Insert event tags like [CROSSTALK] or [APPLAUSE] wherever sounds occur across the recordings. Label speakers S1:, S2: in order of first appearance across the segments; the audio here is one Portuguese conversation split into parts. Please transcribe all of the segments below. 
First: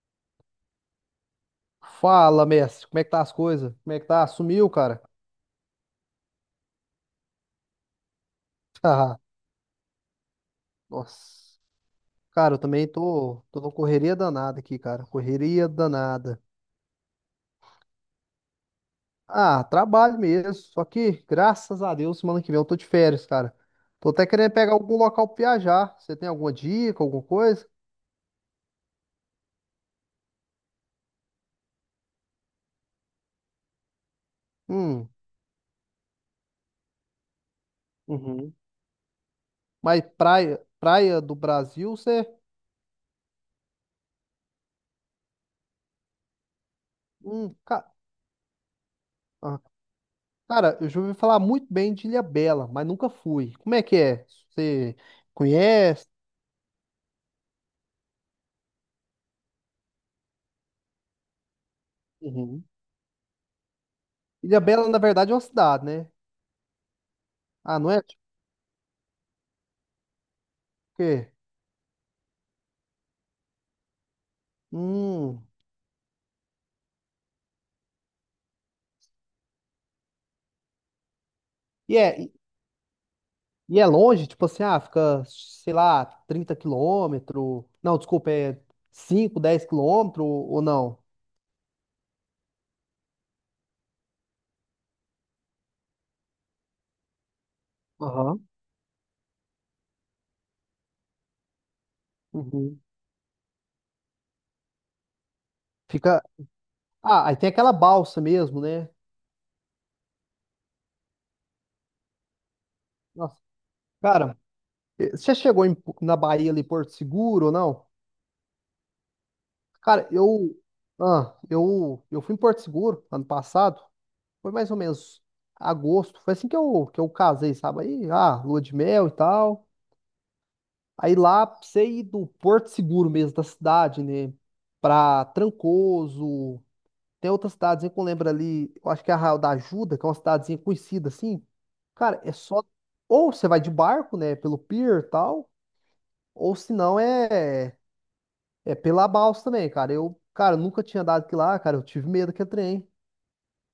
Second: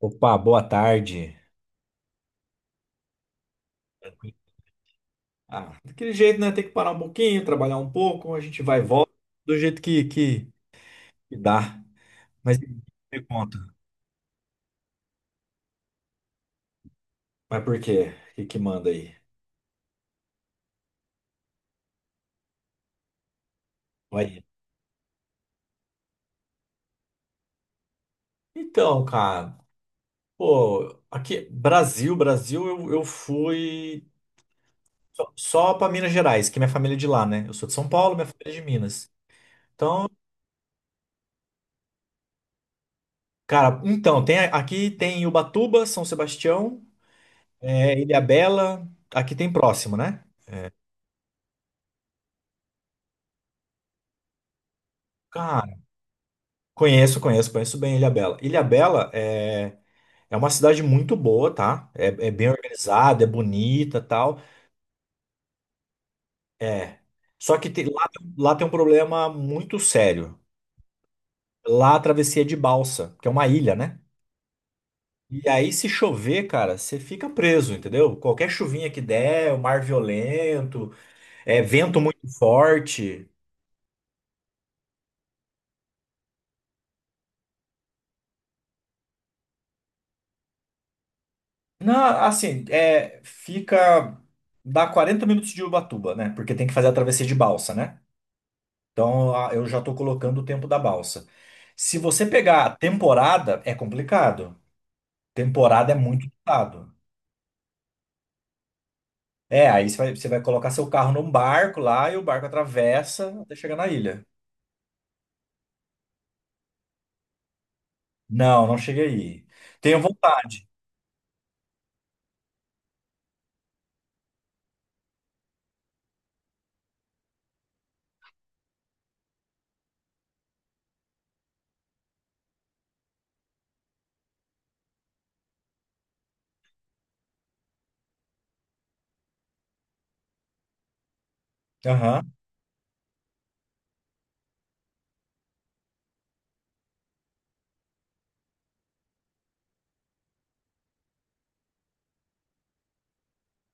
S1: Opa, boa tarde.
S2: Fala, mestre, como é que tá as coisas? Como é que tá?
S1: Tranquilo.
S2: Sumiu, cara?
S1: Ah, daquele jeito, né? Tem que parar um pouquinho, trabalhar um pouco, a gente vai e
S2: [LAUGHS]
S1: volta
S2: Haha,
S1: do jeito que
S2: nossa.
S1: dá.
S2: Cara,
S1: Mas
S2: eu também
S1: me
S2: tô,
S1: conta.
S2: tô numa correria danada aqui, cara. Correria danada.
S1: Mas por quê? O que que manda aí?
S2: Ah, trabalho mesmo. Só que, graças a Deus, semana que vem eu tô de férias, cara. Tô até
S1: Vai.
S2: querendo pegar algum local pra viajar. Você tem alguma dica, alguma coisa?
S1: Então, cara, pô, aqui, Brasil, Brasil, eu fui
S2: Hum.
S1: só pra Minas Gerais, que minha família é de lá, né? Eu sou de São Paulo, minha
S2: Uhum.
S1: família é de Minas.
S2: Mas praia, praia do Brasil, você.
S1: Cara, então, tem, aqui tem Ubatuba, São Sebastião,
S2: Hum, ca-
S1: Ilhabela, aqui tem
S2: ah,
S1: próximo, né?
S2: cara, eu já ouvi falar muito bem de Ilhabela, mas nunca fui. Como é que é? Você
S1: Cara,
S2: conhece?
S1: conheço bem Ilhabela. Ilhabela é uma cidade muito boa, tá? É bem
S2: Uhum.
S1: organizada, é bonita, tal.
S2: Ilha Bela na verdade, é uma cidade, né?
S1: É. Só que
S2: Ah, não é?
S1: lá,
S2: Tipo
S1: lá tem um problema muito sério.
S2: o quê?
S1: Lá a travessia é de balsa, que é uma ilha, né?
S2: Hum.
S1: E aí se chover, cara, você fica preso, entendeu? Qualquer chuvinha que der, o mar violento, é
S2: E
S1: vento
S2: é,
S1: muito forte.
S2: longe? Tipo assim, ah, fica, sei lá, 30 quilômetros. Não, desculpa, é 5, 10 quilômetros ou não?
S1: Não, assim, fica dá 40 minutos de Ubatuba, né? Porque tem que fazer a travessia de balsa, né?
S2: Aham.
S1: Então eu já estou colocando o tempo da balsa. Se você pegar a
S2: Uhum.
S1: temporada, é complicado. Temporada é
S2: Fica.
S1: muito ditado.
S2: Ah, aí tem aquela balsa mesmo, né?
S1: É, aí você vai colocar seu carro num barco lá e o barco atravessa
S2: Nossa,
S1: até chegar na ilha.
S2: cara, você já chegou na Bahia ali, Porto Seguro ou não?
S1: Não, não cheguei aí. Tenho
S2: Cara, eu.
S1: vontade.
S2: Ah, eu fui em Porto Seguro ano passado. Foi mais ou menos agosto. Foi assim que eu casei, sabe? Aí, ah, lua de mel e tal. Aí lá, pra você ir do Porto Seguro mesmo, da cidade, né? Pra Trancoso. Tem outras cidadezinha que eu lembro ali. Eu acho que é Arraial da Ajuda, que é uma cidadezinha conhecida assim. Cara, é
S1: Aham.
S2: só. Ou você vai de barco, né? Pelo pier e tal. Ou se não, é. É pela balsa também, cara. Eu, cara, nunca tinha andado aqui lá, cara. Eu tive medo que é trem.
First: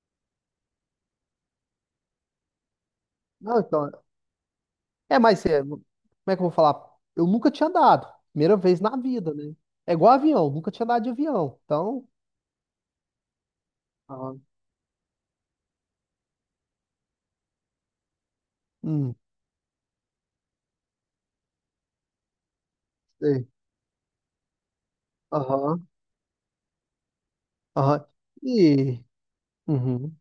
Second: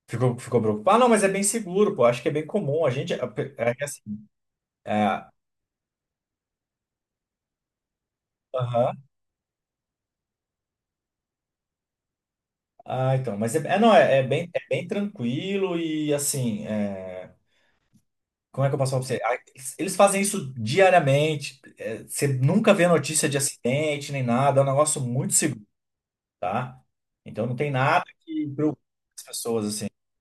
S1: Ficou preocupado? Ah, não, mas é bem seguro, pô. Acho que é bem comum. A gente. É,
S2: Não,
S1: é que
S2: então.
S1: assim.
S2: É,
S1: É,
S2: mas é, como é que eu vou falar? Eu nunca tinha dado. Primeira vez na
S1: aham.
S2: vida, né? É igual avião, nunca tinha dado de avião. Então,
S1: Ah, então. Mas é, não, é, é
S2: aham,
S1: bem, é bem tranquilo e assim. Como é que eu posso falar pra
S2: hum,
S1: você? Ah, eles fazem isso diariamente. Você nunca vê notícia de
S2: sei.
S1: acidente nem nada. É um negócio muito seguro,
S2: Aham,
S1: tá? Então não tem nada
S2: aham.
S1: que preocupe
S2: E,
S1: as pessoas assim.
S2: uhum,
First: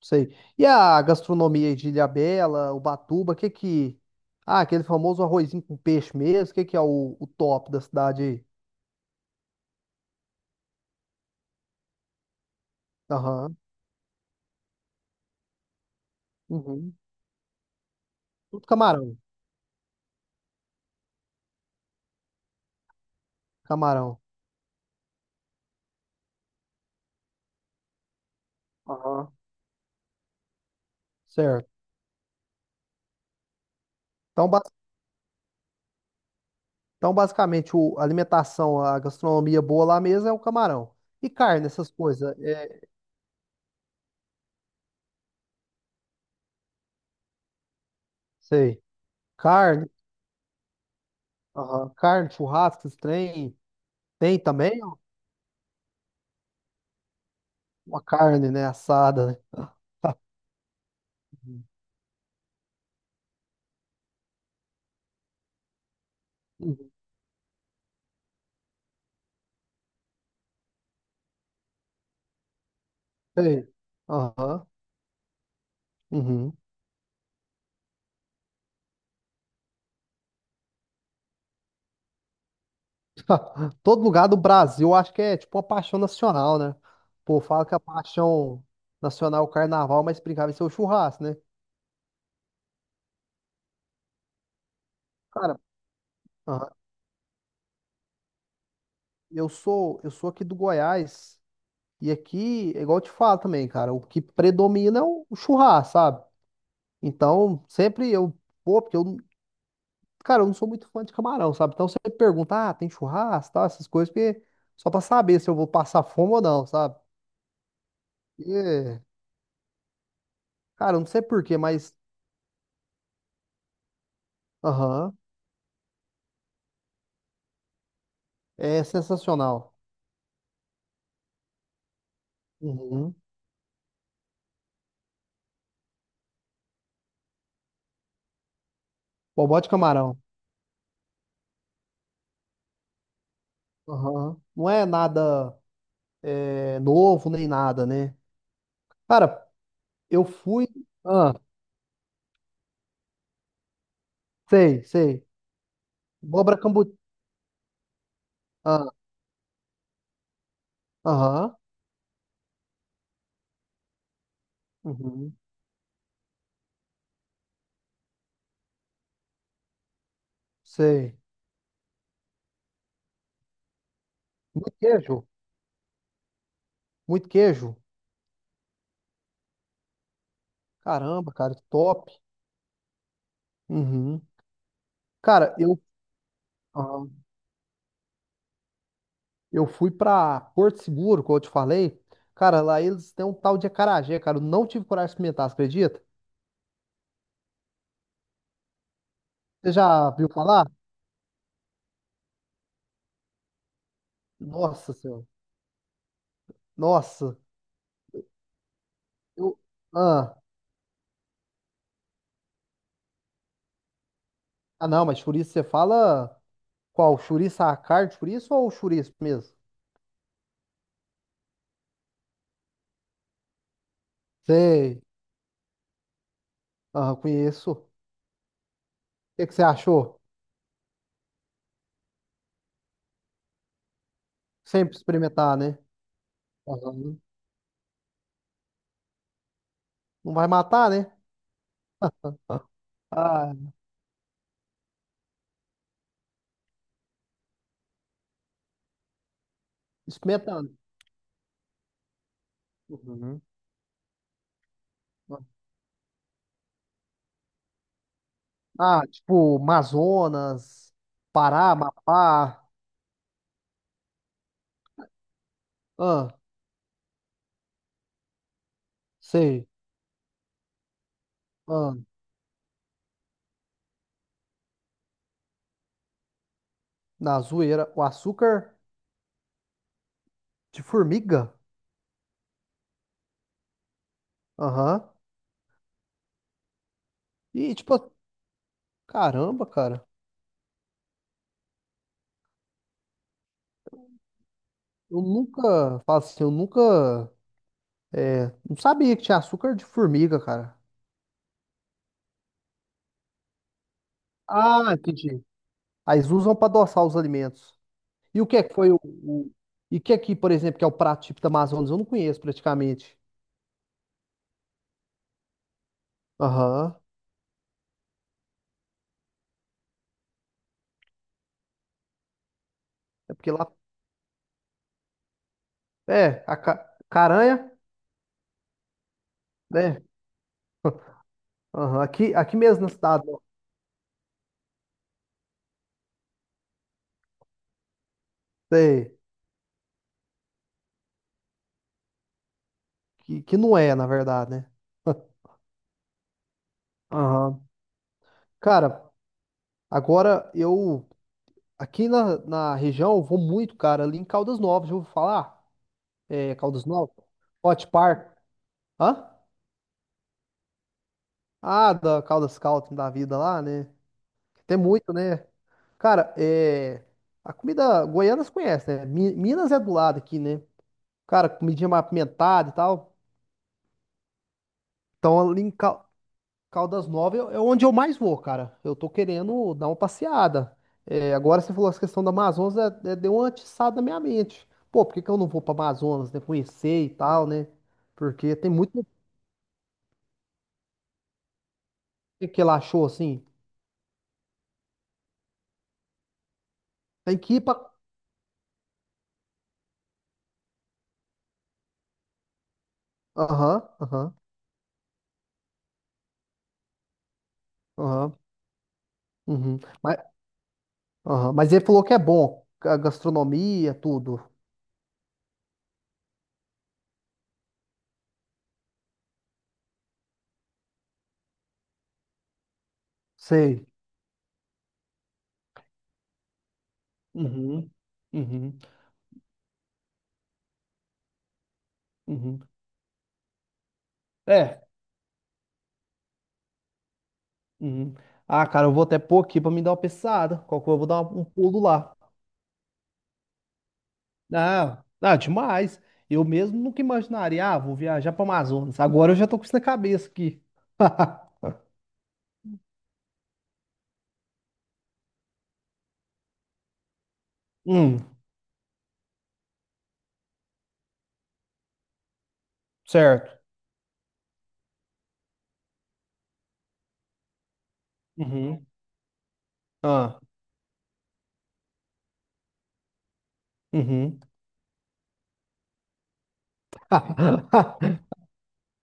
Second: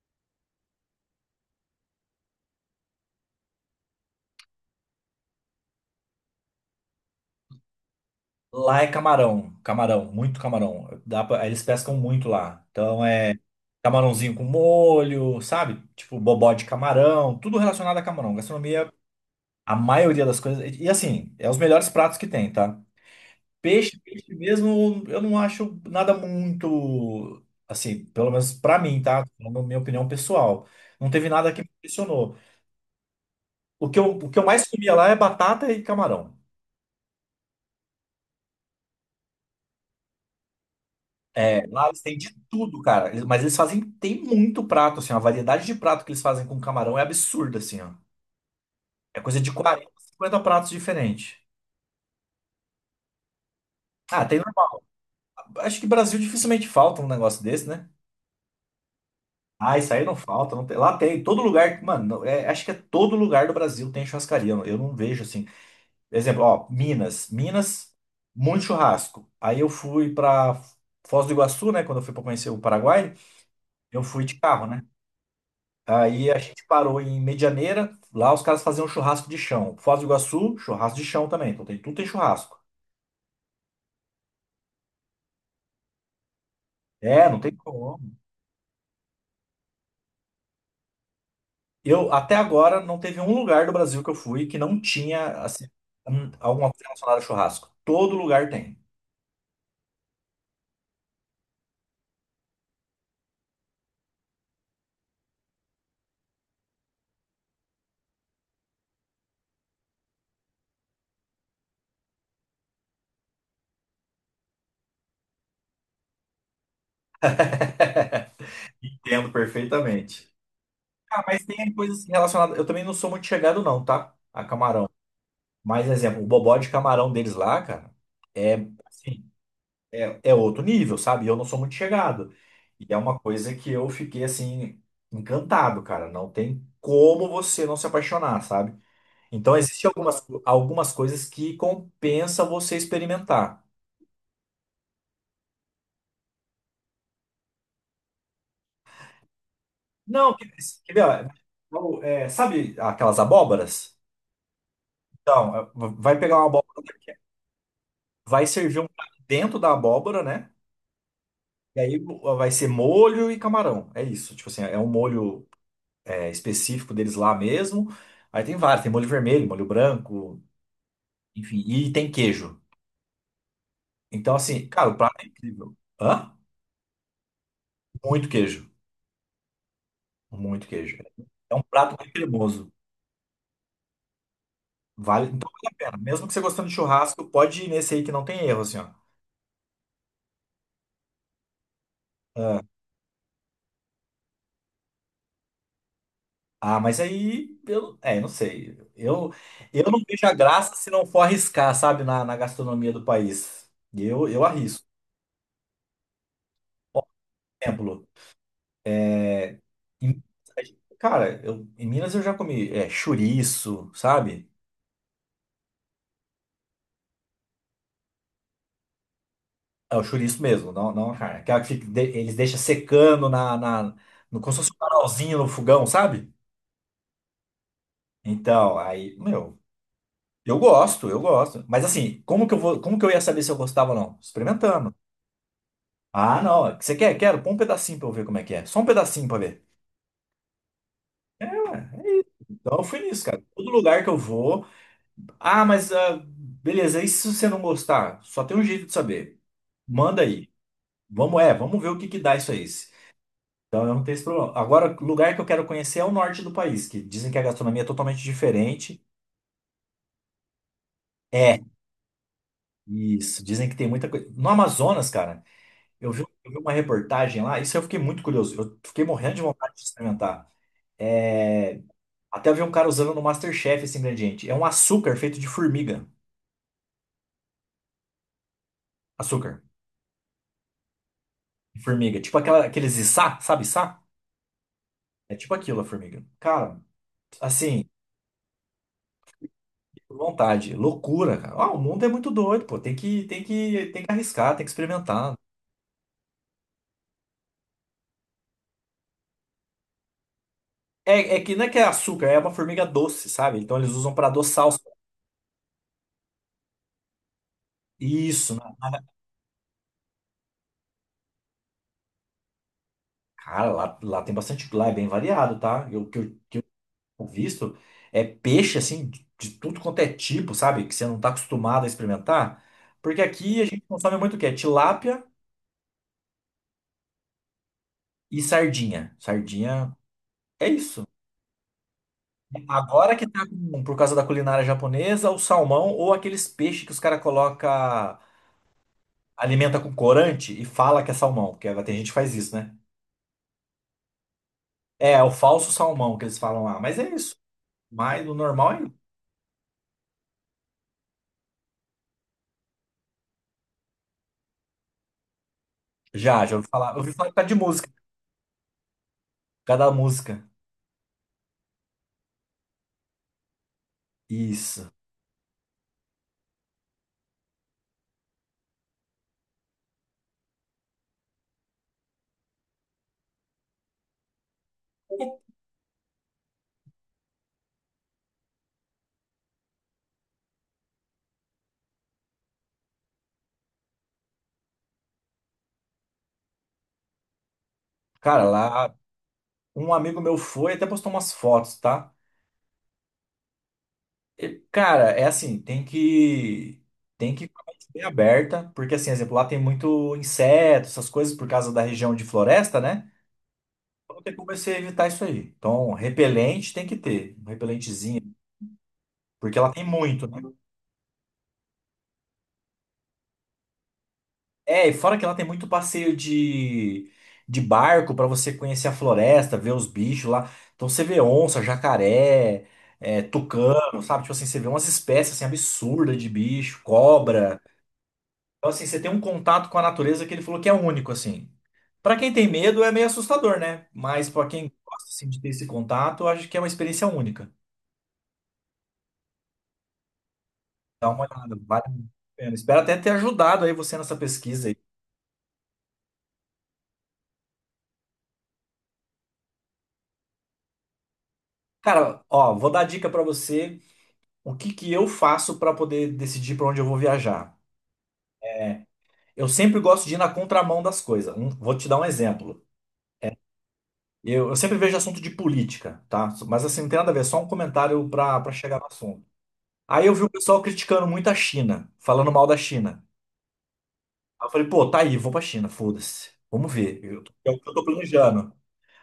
S2: sei. E a gastronomia aí de Ilhabela, Ubatuba, o que que. Ah, aquele famoso arrozinho com peixe mesmo, o que que é o top da cidade aí?
S1: Lá é camarão, camarão, muito camarão. Dá eles pescam muito lá. Então é
S2: Aham,
S1: camarãozinho com molho, sabe? Tipo bobó de
S2: uhum.
S1: camarão, tudo relacionado a camarão.
S2: Tudo
S1: Gastronomia,
S2: camarão,
S1: a maioria das coisas. E, assim, é os melhores pratos que tem, tá? Peixe,
S2: camarão,
S1: peixe mesmo, eu não acho nada muito, assim, pelo menos pra mim, tá?
S2: aham.
S1: Na minha opinião pessoal. Não teve nada que me
S2: Certo.
S1: impressionou. O que eu
S2: Então,
S1: mais comia lá é batata e camarão.
S2: Então, basicamente, a alimentação, a gastronomia boa lá mesmo é o camarão. E
S1: É,
S2: carne,
S1: lá
S2: essas
S1: eles têm de
S2: coisas.
S1: tudo,
S2: É,
S1: cara. Mas eles fazem, tem muito prato, assim, a variedade de prato que eles fazem com camarão é absurda, assim, ó.
S2: sei.
S1: É coisa de
S2: Carne,
S1: 40 50 pratos diferentes.
S2: aham, carne, churrasco, esses trem.
S1: Ah,
S2: Tem
S1: tem,
S2: também
S1: acho que Brasil dificilmente falta um negócio desse, né?
S2: uma carne, né? Assada, né?
S1: Ah, isso aí não falta, não lá tem, todo
S2: Uhum.
S1: lugar, mano, acho que é todo lugar do Brasil tem churrascaria, eu não vejo assim. Exemplo, ó,
S2: Uhum.
S1: Minas, Minas, muito churrasco. Aí eu fui pra Foz do Iguaçu, né, quando eu fui pra conhecer o Paraguai,
S2: Sei.
S1: eu fui de carro,
S2: Aham.
S1: né? Aí a
S2: Uhum.
S1: gente parou em Medianeira, lá os caras faziam churrasco de chão. Foz do Iguaçu, churrasco de chão também, então tem, tudo tem churrasco.
S2: [LAUGHS] Todo lugar do Brasil, eu acho que é tipo uma paixão nacional, né?
S1: É, não
S2: Pô,
S1: tem
S2: fala que a
S1: como.
S2: paixão nacional é o carnaval, mas brincava em ser o churrasco, né?
S1: Eu, até agora, não teve um lugar do Brasil que eu fui que não tinha,
S2: Cara,
S1: assim, alguma
S2: aham,
S1: coisa relacionada a churrasco. Todo lugar tem.
S2: eu sou aqui do Goiás. E aqui, é igual eu te falo também, cara, o que predomina é o churrasco, sabe? Então, sempre eu vou, porque eu, cara, eu não sou muito fã de camarão, sabe? Então, você pergunta, ah, tem churrasco, tá? Essas coisas, porque só pra saber se eu vou passar fome ou não, sabe? E,
S1: Entendo perfeitamente.
S2: cara, eu não sei
S1: Ah,
S2: por
S1: mas
S2: quê,
S1: tem
S2: mas,
S1: coisas relacionadas. Eu também não sou muito chegado, não, tá? A camarão.
S2: aham,
S1: Mas, exemplo, o bobó de camarão deles lá, cara, é,
S2: é
S1: assim,
S2: sensacional.
S1: é outro nível, sabe? Eu não sou muito chegado. E é
S2: Uhum.
S1: uma coisa que eu fiquei, assim, encantado, cara. Não tem como você não se apaixonar, sabe? Então,
S2: Bobó de
S1: existem
S2: camarão.
S1: algumas coisas que compensa você experimentar.
S2: Aham. Não é nada é, novo nem nada, né? Cara, eu
S1: Não, quer
S2: fui.
S1: quer ver?
S2: Ah,
S1: Ó, sabe aquelas abóboras?
S2: sei, sei.
S1: Então, vai pegar uma
S2: Abóbora
S1: abóbora,
S2: cambu.
S1: vai servir um
S2: Ah,
S1: prato dentro da abóbora, né?
S2: aham.
S1: E aí vai ser molho e camarão. É isso. Tipo assim, é um
S2: Uhum.
S1: molho específico deles lá mesmo. Aí tem vários, tem molho vermelho, molho branco,
S2: Sei.
S1: enfim, e tem queijo. Então, assim,
S2: Muito
S1: cara, o prato é
S2: queijo.
S1: incrível. Hã?
S2: Muito queijo.
S1: Muito queijo. Muito queijo.
S2: Caramba,
S1: É
S2: cara,
S1: um prato
S2: top.
S1: muito cremoso.
S2: Uhum.
S1: Vale, então
S2: Cara,
S1: vale a pena. Mesmo que você gostando de
S2: ah,
S1: churrasco, pode ir nesse aí que não tem erro, assim, ó.
S2: eu fui pra Porto Seguro, como eu te falei. Cara, lá eles têm um tal de acarajé, cara. Eu não tive coragem de experimentar, você acredita?
S1: Ah, mas aí eu, não sei. Eu,
S2: Você
S1: eu não
S2: já
S1: vejo
S2: viu
S1: a
S2: falar?
S1: graça se não for arriscar, sabe, na gastronomia do país. Eu arrisco.
S2: Nossa Senhora.
S1: Por
S2: Nossa.
S1: exemplo,
S2: Eu.
S1: é, em-
S2: Ah.
S1: cara, em Minas eu já comi chouriço, sabe?
S2: Ah, não, mas chouriço você fala qual? Chouriço a carne de chouriço ou chouriço mesmo?
S1: É o chouriço mesmo, não, não a carne. Aquela que eles deixam secando no, como se fosse um
S2: Sei.
S1: canalzinho no fogão, sabe?
S2: Ah, conheço. O
S1: Então, aí,
S2: que que
S1: meu,
S2: você achou?
S1: eu gosto, eu gosto. Mas assim, como que eu vou, como que eu ia saber se eu gostava ou não? Experimentando.
S2: Sempre experimentar, né?
S1: Ah, não. Você quer?
S2: Aham.
S1: Quero. Põe um pedacinho pra eu ver como é que é. Só um pedacinho pra ver.
S2: Não vai matar, né?
S1: Ah, então eu fui nisso, cara.
S2: Ah,
S1: Todo lugar que eu vou. Ah, mas beleza. E se você não gostar? Só tem um jeito de saber. Manda aí.
S2: experimentando.
S1: Vamos ver o que que dá isso aí.
S2: Uhum.
S1: Então eu não tenho esse problema. Agora, o lugar que eu quero conhecer é o norte do país, que dizem que a gastronomia é totalmente
S2: Ah,
S1: diferente.
S2: tipo, Amazonas,
S1: É,
S2: Pará, Amapá.
S1: isso. Dizem que tem muita coisa. No Amazonas, cara, eu vi,
S2: Ah,
S1: eu vi uma reportagem lá, isso eu fiquei muito curioso. Eu fiquei morrendo de
S2: sei.
S1: vontade de experimentar. É,
S2: Ah,
S1: Até eu vi um cara usando no MasterChef esse ingrediente. É um açúcar feito de formiga.
S2: na zoeira. O açúcar
S1: Açúcar
S2: de formiga.
S1: de formiga. Tipo aquela, aqueles içá, sabe içá?
S2: Aham.
S1: É tipo aquilo, a formiga. Cara,
S2: E,
S1: assim,
S2: tipo, caramba, cara.
S1: vontade. Loucura, cara. Ah, o mundo é muito doido, pô. Tem que arriscar, tem que
S2: Eu
S1: experimentar.
S2: nunca, falo assim, eu nunca, não sabia que tinha açúcar de formiga, cara.
S1: É que não é que é açúcar, é uma formiga doce, sabe? Então eles usam pra adoçar os...
S2: Ah, entendi. Aí eles usam pra adoçar os alimentos. E o
S1: Isso,
S2: que
S1: né?
S2: é que foi e o que aqui, por exemplo, que é o prato típico da Amazonas? Eu não conheço praticamente.
S1: Cara, lá tem bastante... Lá é bem variado, tá? Eu, que
S2: Aham.
S1: o visto é peixe assim de tudo quanto é tipo, sabe? Que você não tá acostumado a experimentar. Porque
S2: É porque
S1: aqui a
S2: lá.
S1: gente consome muito o quê? Tilápia
S2: É, a caranha,
S1: e sardinha. Sardinha
S2: né?
S1: é isso.
S2: [LAUGHS] Aham. Aqui mesmo na
S1: Agora
S2: cidade,
S1: que
S2: né?
S1: tá por causa da culinária japonesa, o salmão ou aqueles peixes que os caras coloca
S2: Sei,
S1: alimenta com corante e fala que é salmão, porque tem gente que faz isso, né?
S2: que não é, na verdade, né?
S1: É o
S2: [LAUGHS]
S1: falso salmão que eles falam lá, mas é isso.
S2: Aham.
S1: Mas o normal é isso.
S2: Cara, agora eu. Aqui na região eu vou muito, cara, ali em Caldas Novas, já ouviu falar?
S1: Já,
S2: É,
S1: já ouvi
S2: Caldas
S1: falar. Eu ouvi
S2: Novas?
S1: falar por causa de
S2: Hot
S1: música,
S2: Park. Hã?
S1: por causa da música.
S2: Ah, da Caldas Scouting da vida lá, né? Tem
S1: Isso.
S2: muito, né? Cara, é. A comida goiana você conhece, né? Minas é do lado aqui, né? Cara, comidinha mais apimentada e tal. Então, ali em Caldas Novas é onde eu mais vou, cara. Eu tô querendo dar uma passeada. É, agora você falou essa questão da Amazonas, deu uma atiçada na minha mente. Pô, por que que eu não vou pra Amazonas, né? Conhecer e tal, né?
S1: Cara,
S2: Porque tem
S1: lá
S2: muito
S1: um amigo meu foi, até postou umas fotos, tá?
S2: que ela achou assim.
S1: E, cara, é assim, tem que tem
S2: Tem
S1: que ir
S2: que
S1: com
S2: ir
S1: a
S2: pra.
S1: mente bem aberta, porque assim, exemplo, lá tem muito inseto, essas coisas por causa da região de floresta, né?
S2: Aham,
S1: Então
S2: aham,
S1: tem como você evitar isso aí. Então, repelente tem que ter, um repelentezinho,
S2: aham,
S1: porque ela
S2: uhum.
S1: tem
S2: Mas,
S1: muito, né?
S2: aham, mas ele falou que é bom. A gastronomia, tudo.
S1: É, e fora que lá tem muito passeio de barco pra você conhecer a floresta, ver os bichos lá. Então você vê onça, jacaré,
S2: Sei.
S1: tucano, sabe? Tipo assim, você vê umas espécies assim, absurdas de bicho, cobra.
S2: Uhum,
S1: Então
S2: uhum,
S1: assim, você tem um contato com a natureza que ele falou que é único, assim. Pra quem tem
S2: uhum.
S1: medo é meio assustador, né? Mas pra quem
S2: É.
S1: gosta assim, de ter esse contato, eu acho que é uma experiência única.
S2: Uhum. Ah, cara, eu vou até pôr aqui pra me dar uma pensada. Qual que eu vou
S1: Dá
S2: dar
S1: uma
S2: um
S1: olhada,
S2: pulo
S1: vale a
S2: lá.
S1: pena. Espero até ter ajudado aí você nessa pesquisa aí.
S2: Não, não, demais. Eu mesmo nunca imaginaria, ah, vou viajar para Amazonas. Agora eu já tô com isso na cabeça aqui. [LAUGHS]
S1: Cara, ó, vou dar dica pra você. O que que eu faço para poder decidir para onde eu vou viajar?
S2: Hum,
S1: Eu sempre gosto de ir na contramão das coisas. Vou te dar um exemplo.
S2: certo.
S1: Eu sempre vejo assunto de política, tá? Mas assim, não tem nada a ver, só um comentário para chegar
S2: Uhum.
S1: no assunto. Aí eu vi o
S2: Ah,
S1: pessoal criticando muito a China, falando mal da China.
S2: uhum.
S1: Aí eu falei, pô, tá aí, vou pra China, foda-se. Vamos ver. É o que eu tô
S2: [LAUGHS]
S1: planejando.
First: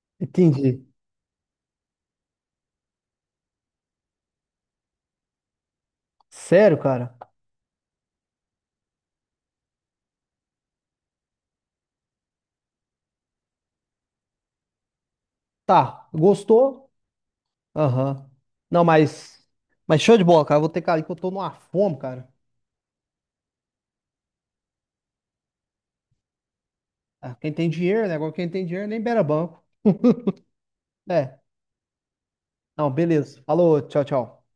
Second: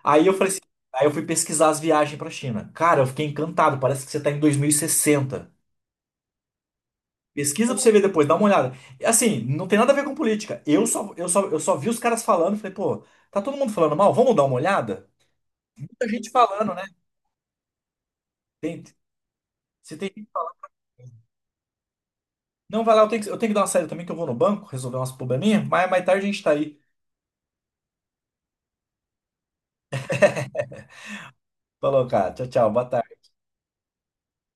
S1: Aí eu falei assim,
S2: Entendi.
S1: aí eu fui pesquisar as viagens pra China. Cara, eu fiquei encantado, parece que você tá em 2060.
S2: Sério, cara?
S1: Pesquisa pra você ver depois, dá uma olhada. E, assim, não tem nada a ver com política. Eu só vi os caras falando, e falei, pô, tá todo mundo falando mal, vamos dar uma olhada? Muita
S2: Tá,
S1: gente falando, né?
S2: gostou? Aham.
S1: Tem,
S2: Não, mas,
S1: se
S2: mas show de
S1: tem...
S2: bola, cara. Eu vou ter que ir ali que eu tô numa fome, cara.
S1: Não, vai lá, eu tenho que dar uma saída também, que eu vou no banco resolver umas probleminhas, mas mais tarde a gente tá aí.
S2: Ah, quem tem dinheiro, né? Agora quem tem dinheiro nem beira banco. É.
S1: Falou, cara. Tchau, tchau. Boa
S2: Não,
S1: tarde.
S2: beleza. Falou, tchau, tchau.